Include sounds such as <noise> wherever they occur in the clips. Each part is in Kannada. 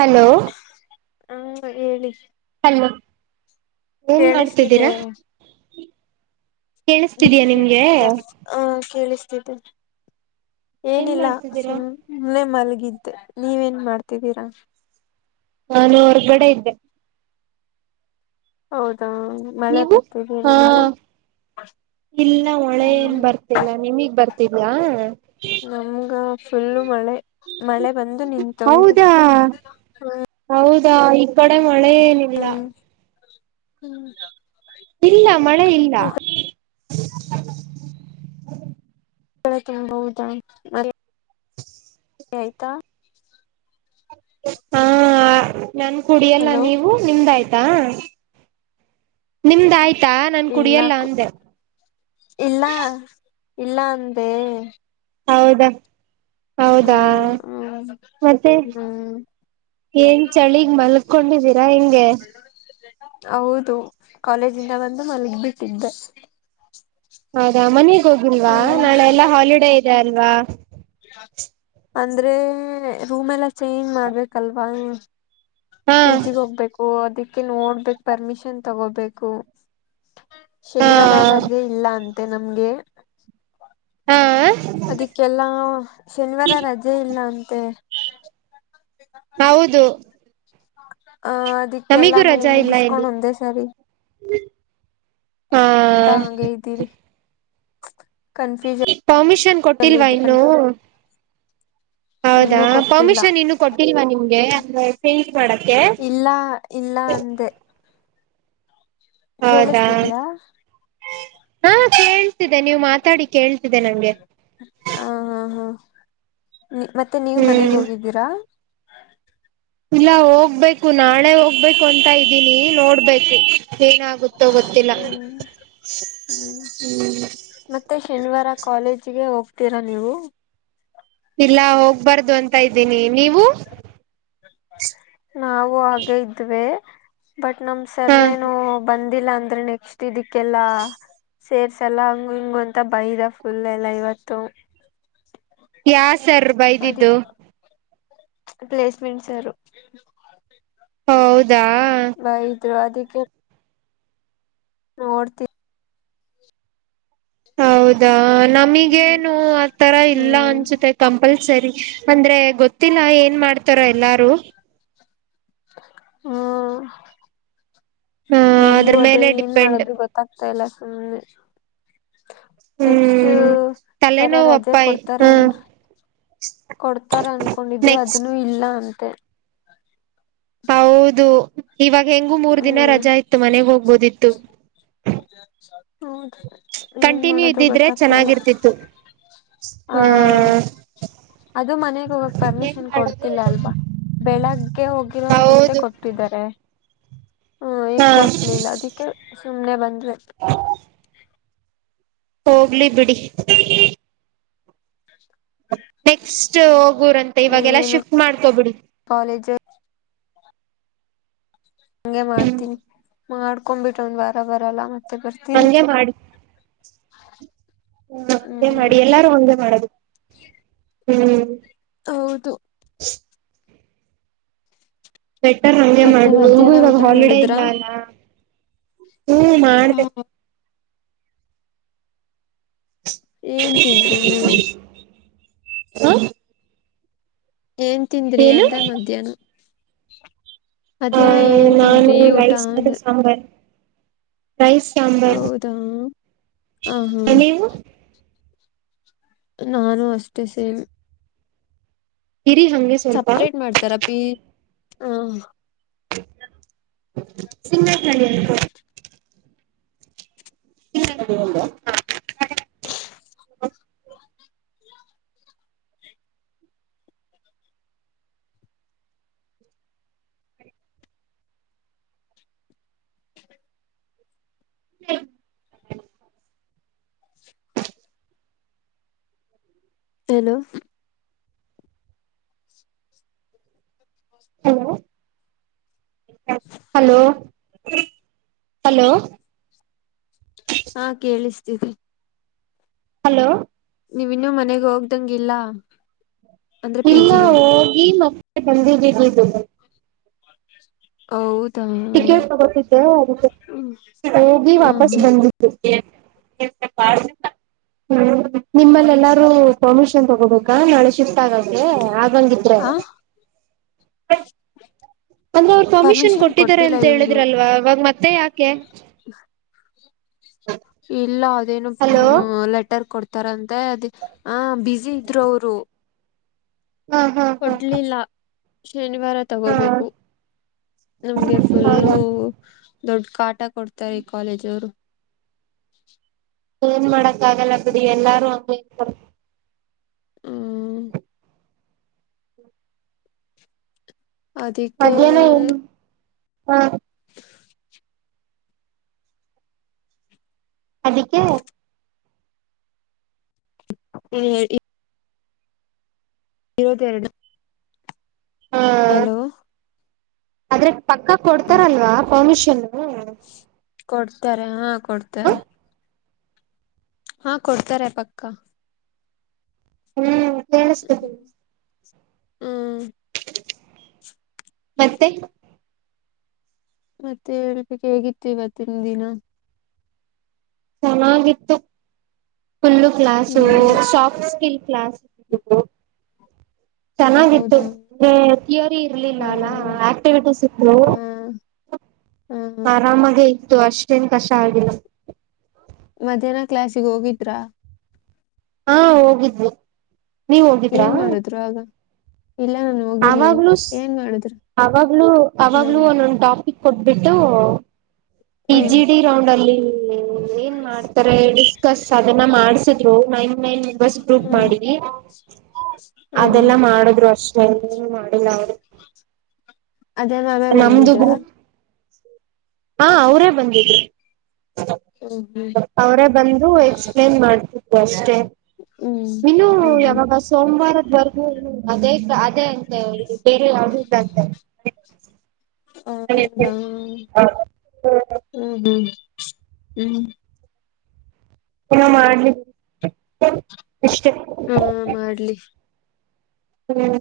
ಹಲೋ ಹ್ಮ ಹೇಳಿ ಹಲೋ ಏನ್ ಕೇಳಿಸ್ತಿದೆ ಮಾಡ್ತಿದ್ದೀರಾ. ಕೇಳಿಸ್ತಿದಯಾ ನಿಮ್ಗೆ ಆ ಕೇಳ ಏನ್ ಏನಿಲ್ಲ ಮಾಡ್ತಿದ್ದೀರಾ ಸುಮ್ನೆ ಮಲ್ಗಿ ಇದಿದ್ದ ನೀವೇನ್ ಮಾಡ್ತಿದ್ದೀರಾ? ನಾನು ಹೊರ್ಗಡೆ ಇದ್ದೆ ಹೌದಾ ಮಳೆ ನೀವು ಬರ್ತಿದಿ ಹಾ ನಿಮಗೆ? ಇಲ್ಲ ಮಳೆನ್ ಬರ್ತಿಲ್ಲ ನಿಮಗ್ ಬರ್ತಿದ್ಯಾ? ನಮ್ಗ ಫುಲ್ಲು ಮಳೆ. ಮಳೆ ಬಂದು ನಿಂತೋಗಿದೆ. ಹೌದಾ ಹೌದಾ ಈ ಕಡೆ ಮಳೆ ಏನಿಲ್ಲ. ಹ್ಮ್ ಇಲ್ಲ ಮಳೆ ಇಲ್ಲ. ಈ ತುಂಬಬಹದಾ. ಆಯ್ತಾ ಹಾ ನನ್ ಕುಡಿಯಲ್ಲ ಹಲೋ ನೀವು ನಿಮ್ದ ಆಯ್ತು. ನಿಮ್ದ ಆಯ್ತು. ತ್ತಾ ನನ್ ಇಲ್ಲ ಕುಡಿಯಲ್ಲ ಅಂದೆ. ಇಲ್ಲ ಇಲ್ಲ ಅಂದೆ. ಹೌದಾ ಹೌದಾ ಹ್ಮ್ ಹ್ಮ್ ಮತ್ತೆ ಹ್ಮ್ ಏನ್ ಚಳಿಗ್ ಮಲ್ಕೊಂಡಿದ್ದೀರಾ ಹೆಂಗೆ? ಹೌದು ಕಾಲೇಜಿಂದ ಬಂದು ಮಲಗ್ ಬಿಟ್ಟಿದ್ದೆ. ಹೌದಾ ಮನೆಗ್ ಹೋಗಿಲ್ವಾ ನಾಳೆ ಎಲ್ಲಾ ಹಾಲಿಡೇ ಇದೆ ಅಲ್ವಾ. ಅಂದ್ರೆ ರೂಮ್ ಎಲ್ಲ ಚೇಂಜ್ ಮಾಡ್ಬೇಕಲ್ವಾ. ಹಾ ಪಿ ಜಿಗ್ ಹೋಗ್ಬೇಕು ಅದಕ್ಕೆ ನೋಡ್ಬೇಕ ಪರ್ಮಿಷನ್ ತಗೋಬೇಕು. ಹಾ ಶನಿವಾರ ರಜೆ ಇಲ್ಲ ಅಂತೆ ನಮ್ಗೆ. ಹಾ ಅದಿಕ್ಕೆಲ್ಲಾ ಶನಿವಾರ ರಜೆ ಇಲ್ಲ ಅಂತೆ. ಹೌದು. ಅಹ ನಮಿಗೂ ಅದಕ್ಕೆಲ್ಲಾನ ಮುಗಿಸಕೊಂಡ್ ಒಂದೇ ಸರಿ. ಹ ಎಂತ ಹಗೆ ಇದ್ದೀನಿ. ಕನ್ಫ್ಯೂಷನ್ ಪರ್ಮಿಷನ್ ಅಲ್ಲಿ ಕೊಟ್ಟಿಲ್ವಾ ಇದ್ದೀನಿ ಇನ್ನು? ಹೌದಾ ಇನ್ನೂ ಕೊಟ್ಟಿಲ್ಲ ಪರ್ಮಿಷನ್ ಇನ್ನು ಕೊಟ್ಟಿಲ್ವಾ ನಿಮ್ಗೆ ಅಂದ್ರೆ ಚೇಂಜ್ ಮಾಡಕ್ಕೆ. ಲ್ಲ ಅಂದ. <unintelligible> ಹೌದಾ ಕೇಳಿಸ್ತಿದ್ಯಾ? ಹಾ ಕೇಳ್ತಿದೆೆ ನೀವು ಮಾತಾಡಿ ಕೇಳ್ತಿದೆೆ ನಂಗೆ. ನೀ ಮತ್ತೆ ನೀವು ಮನೆಗೆ ಹ್ಮ್ ಹೋಗಿದ್ದೀರಾ? ಇಲ್ಲ ಹೋಗ್ಬೇಕು. ನಾಳೆ ಹೋಗ್ಬೇಕು ಅಂತ ಇದ್ದೀನಿ ನೋಡ್ಬೇಕು ಏನಾಗುತ್ತೋ ಗೊತ್ತಿಲ್ಲ. ಹ್ಮ್ ಹ್ಮ್ ಹ್ಮ್ ಕಾಲೇಜಗೆ ಹೋಗ್ತೀರಾ ನೀವು? ಇಲ್ಲ ಹೋಗ್ಬಾರ್ದು ಅಂತ ಇದ್ದೀನಿ ನೀವು? ನಾವು ಹಾಗೆ ಇದ್ವೆ. ಬಟ್ ನಮ ಹಾ ಸರೇನು ಬಂದಿಲ್ಲ ಅಂದ್ರೆ ನೆಕ್ಸ್ಟ್ ಇದಿಕ್ಕೆಲ್ಲಾ. ಸೇರ್ಸಲ್ಲ ಹಂಗ ಹಿಂಗ ಅಂತ ಬೈದ ಫುಲ್ ಎಲ್ಲ ಇವತ್ತು. ಯಾ ಸರ್ ಬೈದಿದ್ದು. ಅದಿಕ್ ಪ್ಲೇಸ್ಮೆಂಟ್ ಸರು. ಹೌದಾ ಉತ್ತವಾದಕ್ಕೆ. ಅವ ಹೌದಾ ಹ್ಮ್ ನಮಗೇನು ಆತರ ಇಲ್ಲ ಹ್ಮ್ ಅನ್ಸತೆ ಕಂಪಲ್ಸ ಸರಿ ಅಂದ್ರೆ ಗೊತ್ತಿಲ್ಲ ಏನ್ ಮಾಡ್ತಾರ ಎಲ್ಲಾರು ಹ್ಮ ಹ ನಮಗು ಅದ್ರ ಅದೇ ಮೇಲೆ ಏನ್ ಡಿಪೆಂಡ್ ಮಾಡದು ಗೊತ್ತಾಗ್ತಾ ಇಲ್ಲ ಸುಮ್ಮ್ನೆ ನೆಕ್ಸ್ಟ್ ಹ್ಮ್ ಹೊರ ತಲೆನೋವು ರಜೆ ಅಪ್ಪಾಯಿ ಕೊಡ್ತಾರ ಹ್ಮ್ ಏನರಿ ಕೊಡ್ತಾರ ಅನ್ಕೊಂಡಿದ್ರೆ ನೆಕ್ಸ್ಟ್ ಅದನ್ನು ಇಲ್ಲ ಅಂತೆ ಹೌದು ಇವಾಗ ಹೆಂಗು ಮೂರ್ ದಿನ ಹ್ಮ್ ರಜಾ ಇತ್ತು ಮನೆಗ್ ಹೋಗ್ಬೋದಿತ್ತು ಹೌದು ಏನ್ ಕಂಟಿನ್ಯೂ ಮಾಡೋದು ಗೊತ್ತಾಗ್ತಾ ಇಲ್ಲ ಆ ಹ್ಮ ಅದು ಮನೆಗ ಹೋಗಾಗ ಪರ್ಮಿಷನ್ ಕೊಡ್ತಿಲ್ಲ ಅಲ್ವಾ. ಬೆಳಗ್ಗೆ ಹೋಗಿರವ್ಗಷ್ಟೇ ಹೌದು ಕೊಟ್ಟಿದ್ದಾರೆ. ಹ್ಮ್ ಈಗ್ ಹಾ ಕೊಟ್ಲಿಲ್ಲ ಅದಕ್ಕೆ ಸುಮ್ನೆ ಬಂದ್ರೆ. ಹೋಗ್ಲಿ ಬಿಡಿ ನೆಕ್ಸ್ಟ್ ಹೋಗೋರ್ಂತ ಇವಾಗೆಲ್ಲ ಏನು ಶಿಫ್ಟ್ ಮಾಡ್ಕೊಬಿಡಿ ಕಾಲೇಜ್ ಹಂಗೆ ಹ್ಮ್ ಮಾಡ್ತೀನಿ ಮಾಡ್ಕೊಬಿಟ್ಟ ಒಂದ್ ವಾರ ಬರಲ್ಲ ಮತ್ತೆ ತ್ತ ಬರ್ತೀನಿ ಹಂಗೆ ಹ್ಮೆ ಹ್ಮ್ ಮಾಡಿ ಎಲ್ಲಾರು ಒಂದೇ ಮಾಡದು ಹ್ಮ್ ಹೌದು <unintelligible> ಸ್ವೆಟ್ಟರ್ ಹಗೆ ಮತ್ತೆ ಮಾಡು ಹಗೂ ಮಧ್ಯಾಹ್ನ ಇವಾಗ ಊಟ ಹಾಲಿಡೇ ಮಾಡಿದ್ರ ಇಲ್ಲ ಅಲ್ಲ ಹ್ಮ ಮಾಡ್ಬೇಕ ಹ ಏನ್ ತಿಂದ ರೀ ನೀವು ಹ ಏನ್ ತಿಂದ್ರಿ ಏನು ಅಂದೆ ಮಧ್ಯಾಹ್ನ ಆ ಮಧ್ಯಾಹ್ನ ಏನ್ ನಾನು ತಿಂದರಿ ಊಟ ರೈಸ್ ಮತ್ತೆ ಅಂದೆ ಸಾಂಬಾರ್ ರೈಸ್ ಸಾಂಬರ್ ಹೌದಾ ಹ ಹಾ ನಾನು ಅಷ್ಟೇ ಸೇಮ್ ಇರಿ ಹಂಗೆ ಸ್ವಲ್ಪ ಸಪ್ರೇಟ್ ಮಾಡ್ತಾರ ಪಿ ಹ ಸಿಂಮನಲ್ಲಿ ಹ ಹ್ಮ <inaudible> ಹಲೋ ಹಲೋ ಹಲೋ ಹಲೋ ಹಾ ಕೇಳಸ್ತೀದೆ ಹಲೋ ನೀವವಿನ್ನು ಮನೆಗ್ ಹೋಗ್ದಂಗಿಲ್ಲ ಅಂದ್ರೆ ಪಿ ಇಲ್ಲ ಜಿಗೆ ಹೋಗಿ ಮಕ್ಕಳೆ ಮತ್ತೆ ಬಂದಿದೀವಿ ಹೌದು ಟಿಕೆಟ್ ತಗೋತಿದ್ದೆ ಅದಿಕ್ಕೆ ಹೋಗಿ ಹ್ಮ್ ವಾಪಸ್ ಹ್ಮ್ ಬಂದಿದ್ದೆ <unintelligible> ಹ್ಮ ನಿಮ್ಮಲ್ಲಿ ಎಲ್ಲಾರೂ ಪರ್ಮಿಷನ್ ತಗೋಬೇಕಾ ನಾಳೆ ಶಿ ಗೆ ಆಗಂಗಿದ್ರೆ ಆ <unintelligible> ಅಂದ್ರೆ ಅವ್ರು ಪರ್ಮಿಷನ್ ಕೊಟ್ಟಿದ್ದಾರೆ ಅಂತ ಹೇಳಿದ್ರಲ್ವಾ ಇವಾಗ ಮತ್ತೆ ಯಾಕೆ ಹ ಅದೇನು ಹಲೋ ಹ್ಮ ಲೆಟರ್ ಕೊಡ್ತಾರಂತ ಅದೇ ಹಾ ಬ್ಯುಸಿ ಇದ್ರು ಅವರು ಹಾ ಹಾ ಹಾ ಕೊಡ್ಲಿಲ್ಲ ಶನಿವಾರ ಹಾ ತಗೋಬೇಕು ನಮ್ಗೆ ಫುಲ್ಲು ಹೌದಾ ದೊಡ್ಡ ಕಾಟ ಕೊಡ್ತಾರೆ ಈ ಕಾಲೇಜ ಅವರು ಏನ್ ಮಾಡಕಾಗಲ್ಲ ಬೀಡಿ ಎಲ್ಲಾರು ಅಂಗೆ ಇರತ್ತಾರೆ ಹ್ಮ್ ಅದಿಕ್ಕೆ ಹಾ ಅದ್ದಿಕ್ಕೆ ಹ್ಮ ಇವತ್ತೆರಡು ಹ ಹಲೋ ಆದ್ರೆ ಪಕ್ಕ ಕೊಡ್ತಾರಲ್ವಾ ಪರ್ಮಿಷನ್ ಕೊಡ್ತಾರೆ ಹಾ ಕೊಡ್ತಾರೆ ಹ್ಮ್ ಹಾ ಕೊಡ್ತಾರೆ ಪಕ್ಕ ಹ್ಮ್ ಕೇಳಿಸ್ತಿದೆ ಹ್ಮ್ ಮತ್ತೆ ಮತ್ತೆ ಹೇಳಬೇಕ್ ಹೇಗಿತ್ತು ಇವತ್ತಿನ ದಿನ ಚೆನ್ನಾಗಿತ್ತು ಫುಲ್ಲು ಕ್ಲಾಸು ಹ್ಮ್ ಸಾಫ್ಟ್ ಸ್ಕಿಲ್ ಕ್ಲಾಸ ಇಟ್ಟಿದ್ರು ಚೆನ್ನಾಗಿತ್ತು ಹೌದಾ ಥಿಯೋರಿ ಇರ್ಲಿಲ್ಲ ಅಲ್ಲ ಹ್ಮ್ ಆಕ್ಟಿವಿಟೀಸ್ ಇತ್ತು ಹ್ಮ್ ಹ್ಮ್ ಆರಾಮಾಗೆ ಇತ್ತು ಅಷ್ಟೇನ್ ಕಷ್ಟ ಆಗಿಲ್ಲ ಮಧ್ಯಾಹ್ನ ಕ್ಲಾಸಿಗೆ ಹೋಗಿದ್ರಾ ಹಾ ಹೋಗಿದವಿ ಏನ್ ಮಾಡುದ್ರು ಆಗ ಇಲ್ಲ ನ ಅವಾಗ್ಲೂ ಅವಾಗ್ಲು ಅವಾಗ್ಲೂ ಹ್ಮ್ ಒನ್ನ ಒನ್ನ ಟಾಪಿಕ ಕೊಟ್ಬಿಟ್ಟು ಹ್ಮ್ ಜಿ ಡಿ ರೌಂಡ್ ಅಲ್ಲಿ ಏನ್ ಮಾಡ್ತಾರೆ ಡಿಸ್ಕಸ್ ಅದನ್ನ ಮಾಡ್ಸಿದ್ರು ನೈನ್ ಮೆಂಬರ್ಸ್ ಗ್ರೂಪ್ ಹ್ಮ್ ಮಾಡಿ ಹ್ಮ್ ಹ್ಮ್ ಅದೆಲ್ಲ ಮಾಡದ್ರು ಅಷ್ಟೇ ಮಾಡಿಲ್ಲ ಅದೇ ನಾವೇ ನಮ್ದು ಬಂದಿದ್ರ ಗ್ರೂಪ್ ಹಾ ಅವರೇ ಬಂದಿದ್ರು ಹ್ಮ್ ಹ್ಮ್ ಅವರೇ ಬಂದು ಎಕ್ಸ್ಪ್ಲೇನ್ ಮಾಡ್ತಿದ್ರು ಅಷ್ಟೇ ಹ್ಮ್ ನೀನು ಹ್ಮ್ ಹ್ಮ್ ಯಾವಾಗ ಸೋಮವಾರ ರಗು ಅದೇ ಅದೇ ಅಂತೆ ಬೇರೆ ಯಾವುದು ಇಲ್ಲಂತೆ ಹ ಹೌದಾ ಹ್ಮ್ ಹ್ಮ್ ಹ್ಮ್ ಹ ಮಾಡ್ಲಿ ಅಷ್ಟೇ ಹಾ ಮಾಡ್ಲಿ ಹ್ಮ್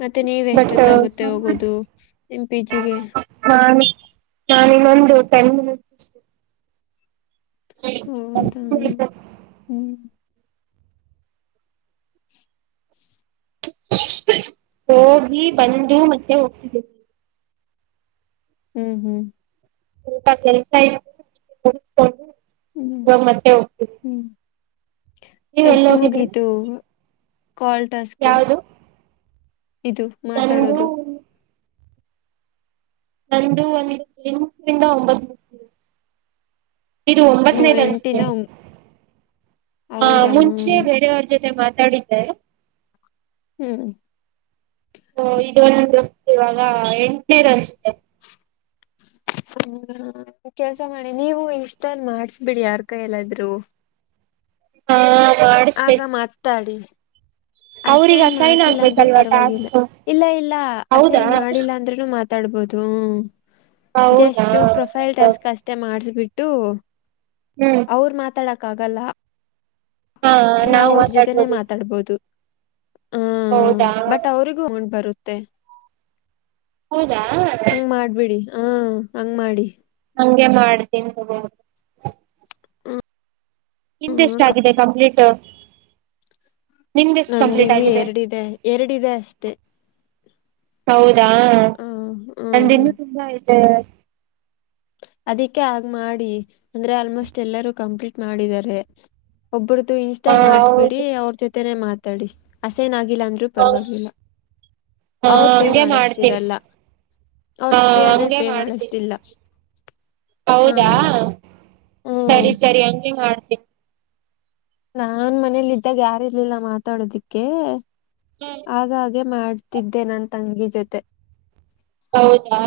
ಮತ್ತೆ ನೀವ ಬಟ್ ಎಷ್ಟೊತ್ತಾಗುತ್ತೆ ಸೋಮವಾರ ಹೋಗೋದು ನಿಮ್ಮ ಪಿ ಜಿಗೆ ನಾನ ಇನ್ನೊಂದು ಟೆನ್ ಮಿನಿಟ್ಸ್ ಇಷ್ಟೇ ಹೌದಾ ಹ್ಮ್ ಹೋಗಿ ಬಂದು ಮತ್ತೆ ಹೋಗ್ತಿದ್ದೇನ ಹ್ಮ್ ಹ್ಮ್ ಸ್ವಲ್ಪ ಕೆಲ್ಸ ಇಕೊಂಡು ಇವಾಗ ಮತ್ತೆ ಹೋಗ್ತವಿ ಎಷ್ಟ ಮುಗಿತು ಕಲ್ಟಾಸ್ಕೊ ಯಾವ್ದು ಇದು ಮಾತಾಡೋದು ನಂದು ನಂದು ಒಂದು ಎಂಟರಿಂದ ಒಂಬತ್ ಇದು ಮೂ ಒಂಬತ್ತನೇದು ಅನಸುತ್ತೇ ಎಂಟಿನ ಹಾ ಹೌದಾ ಮುಂಚೆ ಹ್ಮ್ ಬೇರೆಯವ್ರ ಜೊತೆ ಮಾತಾಡಿದ್ದೇ ಹ್ಮ್ ಓ ಇಂದು ಇವಾಗ ಎಂಟನೇದ ಅಂಸುತ್ತ ಹ ಕೆಲ್ಸ ಮಾಡಿ ನೀವು ಇಷ್ಟೊನ್ ಮಾಡಸ್ಬಿಡಿ ಯಾರ್ ಕೈ ಎಲ್ಲಾದ್ರು ಹಾ ಆಗ ಮಾಡಿಸ್ಬೇಕು ಮಾತಾಡಿ ಅವ್ರಿಗೆ ಅಸೈನ್ ಮಾಡ್ಸಿಲ್ಲ ಅಂದ್ರು ಆಗ್ಬೇಕಲ್ವಾ ಪರವಾಗಿಲ್ಲ ಟಾಸ್ಕ್ ಇಲ್ಲ ಇಲ್ಲ ಹೌದಾ ಅಸೈನ್ ಮಾಡಿಲ್ಲ ಅಂದ್ರೂನು ಮ ಮಾತಾಡ್ಬೋದು ಹ್ಮ ಹೌದಾ ಜಸ್ಟ್ ಪ್ರೊಫೈಲ್ ಟಾಸ್ಕ್ ಅಷ್ಟೇ ಮಾಡಸಬಿಟ್ಟು ಹ್ಮ್ ಅವ್ರ ಮಾತಾಡಕ್ಕಾಗಲ್ಲ ಹಾ ನಾವು ಅವ್ರ ಜೊತೆನೆೇ ಮಾತಾಡ್ಬೋದು ಮಾತಾಡ್ಬೋದು ಹಾ ಹೌದಾ ಬಟ್ ಅವ್ರಿಗೂ ಹೊಂಡ್ ಬರುತ್ತೆ ಹೌದಾ ಹ್ಮ ಹಂಗ ಮಾಡಿ ಹಂಗೆ ಮಾಡ್ತೀನಿ ಹ್ಮ ಕಪ್ ನಿಂದೆಷ್ಟಗಿದೆ ಕಂಪ್ಲೀಟ್ ನಿಮ್ದೆಷ್ಟು ನಂದು ಕಂಪ್ಲೀಟ್ ಇನ್ನು ಆಗಿದೆ ಎರಡಿದೆ ಎರಡಿದೆ ಅಷ್ಟೆ ಹೌದಾ ಹ ಹ್ಮ್ ನಂದಿನ್ನುೂ ತುಂಬಾ ಆಯ್ತ ಅದಕ್ಕೆ ಆಗ ಮಾಡಿ ಅಂದ್ರೆ ಆಲ್ಮೋಸ್ಟ್ ಎಲ್ಲರೂ ಕಂಪ್ಲೀಟ್ ಮಾಡಿದ್ದಾರೆ ಒಬ್ಬರ್ದು ಹಾ ಇನ್ಸ್ಟಾಲ್ ಹೌದು ಮಾಡಿಸಬಿಡಿ ಅವ್ರ ಜೊತೆನೆ ಮಾತಾಡಿ ಅಸೈನ್ ಆಗ ಆಗಿಲ್ಲಾಂದ್ರೂ ಹ ಪರವಾಗಿಲ್ಲ ಹ ಅವ್ರ ಪೇ ಹಂಗೆ ಮಾಡ್ತೀನಿ ಮಾಡಸ್ತಿರಲ್ಲ ಅವ್ರ ಹ ತ್ರ್ರೀ ಹಂಡ್ರೆಡ್ ಹಂಗೆ ಪೇ ಮಾಡ್ತೀನಿ ಮಾಡಸ್ತಿಲ್ಲ ಹೌದಾ ಹ್ಮ್ ಸರಿ ಸರಿ ಹಂಗೆ ಮಾಡ್ತೀನಿ ನಾನ್ ಮನೇಲಿ ಇದ್ದಾಗ ಯಾರು ಇರ್ಲಿಲ್ಲ ಮಾತಾಡೋದಿಕ್ಕೆ ಹ ಹಾಗಾಗಿ ಹಾಗಗೆ ಮಾಡ್ತಿದ್ದೆ ನನ್ ತಂಗಿ ಜೊತೆ ಹೌದಾ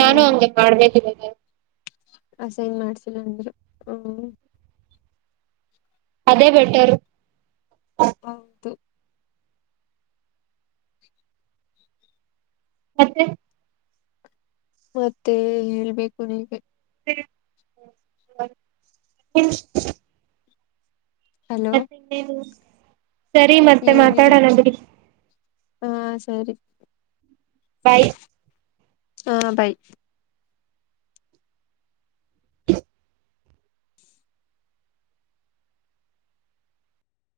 ನಾನು ಹಂಗೆ ಮಾಡ್ಬೇಕಾಗ ಅಸೈನ್ ಮಾಡ್ಸಿಲ್ಲ ಅಂದ್ರರು ಹ ಅದೇ ಬೆಟ್ಟರು ಹೌದು ಮತ್ತೆ ಮತ್ತೆ ಹೇಳ್ಬೇಕು ನೀವ ಹು ಹಲೋ ಮತ್ತೆಟೇದು ಸರಿ ಮತ್ತೆ ಏನಿಲ್ಲ ಮಾತಾಡೋಣ ಬಿಡಿ ಹಾ ಸರಿ ಬೈ ಹಾ ಬಾಯ <inaudible>